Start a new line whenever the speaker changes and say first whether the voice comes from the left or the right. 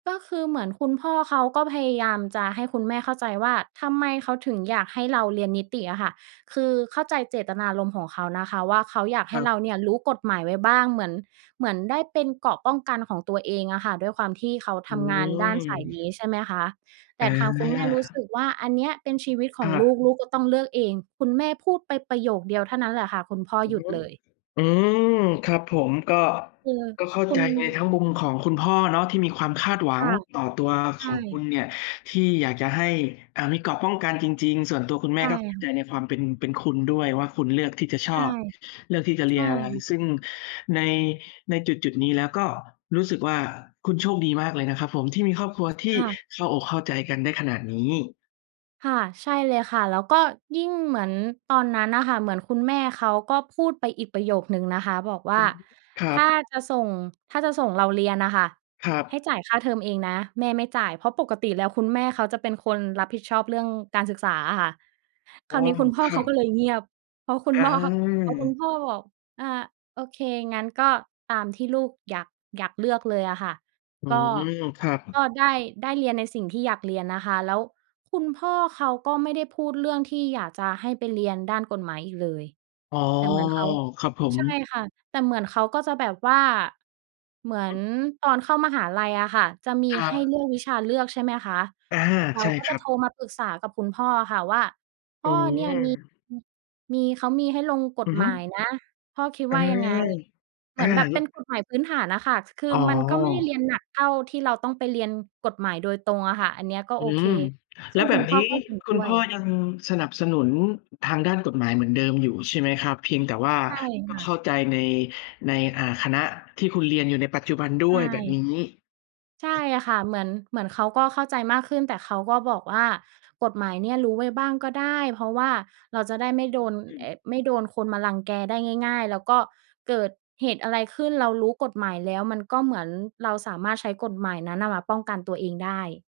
right: ก็คือเหมือนคุณพ่อเขา ก็พยายามจะให้คุณแม่เข้าใจว่า ทำไมเขาถึงอยากให้เราเรียนนิติอะค่ะ คือเข้าใจเจตนารมณ์ของเขานะคะว่า เขาอยากให
left: คร
right: ้
left: ั
right: เร
left: บ
right: าเนี่ย รู้กฎหมายไว้บ้าง เหมือน เหมือนได้เป็นเกราะป้องกันของตัวเองอะค่ะ ด้วยความที่เขา
left: อ
right: ท
left: ื
right: ำงานด้านสายน
left: ม
right: ี้ ใช่ไหมคะ แต่ทางคุณแม่รู้ส
left: อา
right: ึกว่า อันเนี้ยเป็นชีวิตข
left: ค
right: อง
left: ่
right: ลู
left: ะ
right: ก ลูกก็ต้องเลือกเอง คุณแม่พูดไปประโยคเดียวเท่านั้นแหละค่ะ คุณพ่อ
left: อื
right: ห
left: อ
right: ยุ
left: ฮ
right: ด
left: ึ
right: เลย
left: อืม ครับผม ก็
right: เออ
left: ก็เข้า
right: คุ
left: ใจ
right: ณ
left: ทั้งมุมของคุณพ่อเนาะ ที่มีความคาดหว
right: ค
left: ัง
right: ่ะ
left: ต่อตัว
right: ใช
left: ขอ
right: ่
left: งคุณเนี่ย ที่อยากจะให้ อ่า มีเกราะป้องกันจริง ๆ ส่วนตัวคุณแ
right: ใ
left: ม
right: ช
left: ่
right: ่
left: ก็เข้า
right: ค่
left: ใ
right: ะ
left: จในความเป็น เป็นคุณด้วยว่า คุณเลือกที่จะช
right: ใช่
left: อบเลือกที่จะเ
right: ใ
left: ร
right: ช
left: ีย
right: ่
left: นอะไร
right: ค่ะ
left: ซึ่งใน ในจุด ๆ นี้แล้ว ก็รู้สึกว่า คุณโชคดีมากเลยนะครับผม ที่มีครอบครัว ที่
right: ค่ะ
left: เข้าอกเข้าใจกันได้ขนาดนี้
right: ค่ะ ใช่เลยค่ะ แล้วก็ยิ่งเหมือนตอนนั้นน่ะค่ะ เหมือนคุณแม่เขาก็พูดไปอีกประโยคหนึ่งนะคะ บอกว
left: อ
right: ่
left: ื
right: า
left: อฮึ คร
right: ถ
left: ับ
right: ้าจะส่ง ถ้าจะส่งเราเรียนน่ะค่ะ
left: ครั
right: ให้
left: บ
right: จ่ายค่าเทอมเองนะ แม่ไม่จ่าย เพราะปกติแล้ว คุณแม่เขาจะเป็นคนรับผิดชอบเรื่องการศึกษาอะค่ะ ค
left: อ
right: ร
left: ๋
right: า
left: อ
right: วนี้คุณพ่อ
left: คร
right: เ
left: ั
right: ขาก
left: บ
right: ็เลยเงียบ พอคุณ
left: อ
right: พ่อ พอคุณ
left: า
right: พ่อบอก อ่า โอเค งั้นก็ตามที่ลูกอยาก อยากเลือกเลยอะค่ะ
left: อื
right: ก็
left: ม ครับ
right: ก็ได้ ได้เรียนในสิ่งที่อยากเรียนนะคะ แล้วคุณพ่อเขาก็ไม่ได้พูด เรื่องที่อยากจะให้ไปเรียนด้านกฎหมายอีกเลย
left: อ๋อ
right: แต่เหมือนเขา
left: ครับผม
right: ใช่ค่ะ แต่เหมือนเขาก็จะแบบว่า เหมือนตอนเข้ามหาลัยอะค่ะ จะมี
left: ครั
right: ให้
left: บ
right: เลือกวิชาเลือก ใช่ไหมคะ
left: อา
right: เรา
left: ใช่
right: ก็
left: ค
right: จะ
left: รั
right: โ
left: บ
right: ทรมาปรึกษากับคุณพ่ออะค่ะว่า พ
left: อ
right: ่
left: ื
right: อเนี่ยมี
left: ม
right: มี เขามีให้ลงก
left: อ
right: ฎ
left: ือฮ
right: หม
left: ึ
right: ายนะ พ่อคิด
left: อา
right: ว่ายังไง? เห
left: อ
right: ม
left: า
right: ือนแบบเป็
left: ล
right: นกฎหมายพื้นฐานอะค่ะ คือ
left: อ๋อ
right: มันก็ไม่ได้เรียนหนัก เท่าที่เราต้องไปเรียนกฎหมายโดยตรงอะค่ะ อันเนี้ยก็
left: อื
right: โอเค
left: ม
right: ซ
left: แล
right: ึ
left: ้
right: ่
left: ว
right: ง
left: แ
right: ค
left: บ
right: ุณ
left: บ
right: พ
left: น
right: ่
left: ี
right: อ
left: ้
right: ก็เห็น
left: คุ
right: ด้
left: ณ
right: ว
left: พ
right: ย
left: ่อยังสนับสนุนทางด้านกฎหมายเหมือนเดิมอยู่ ใช่ไหมครับ? เพียงแต่ว่า
right: ใช่
left: ต
right: ค
left: ้อง
right: ่ะ
left: เข้าใจใน ใน อ่า คณะที่คุณเรียนอยู่ในปัจจุบันด
right: ใช
left: ้วยแบบ
right: ่
left: นี้
right: ใช่ค่ะ เหมือน เหมือนเขาก็เข้าใจมากขึ้น แต่เขาก็บอกว่ากฎหมายเนี่ย รู้ไว้บ้างก็ได้ เพราะว่าเราจะได้ไม่โดน
left: อื
right: อ
left: ม
right: ไม่โดนคนมารังแกได้ง่าย ๆ แล้วก็เกิดเหตุอะไรขึ้น เรารู้กฎหมายแล้ว มันก็เหมือนเราสามารถใช้กฎหมายนั้นน่ะ มาป้องกันตัวเองได้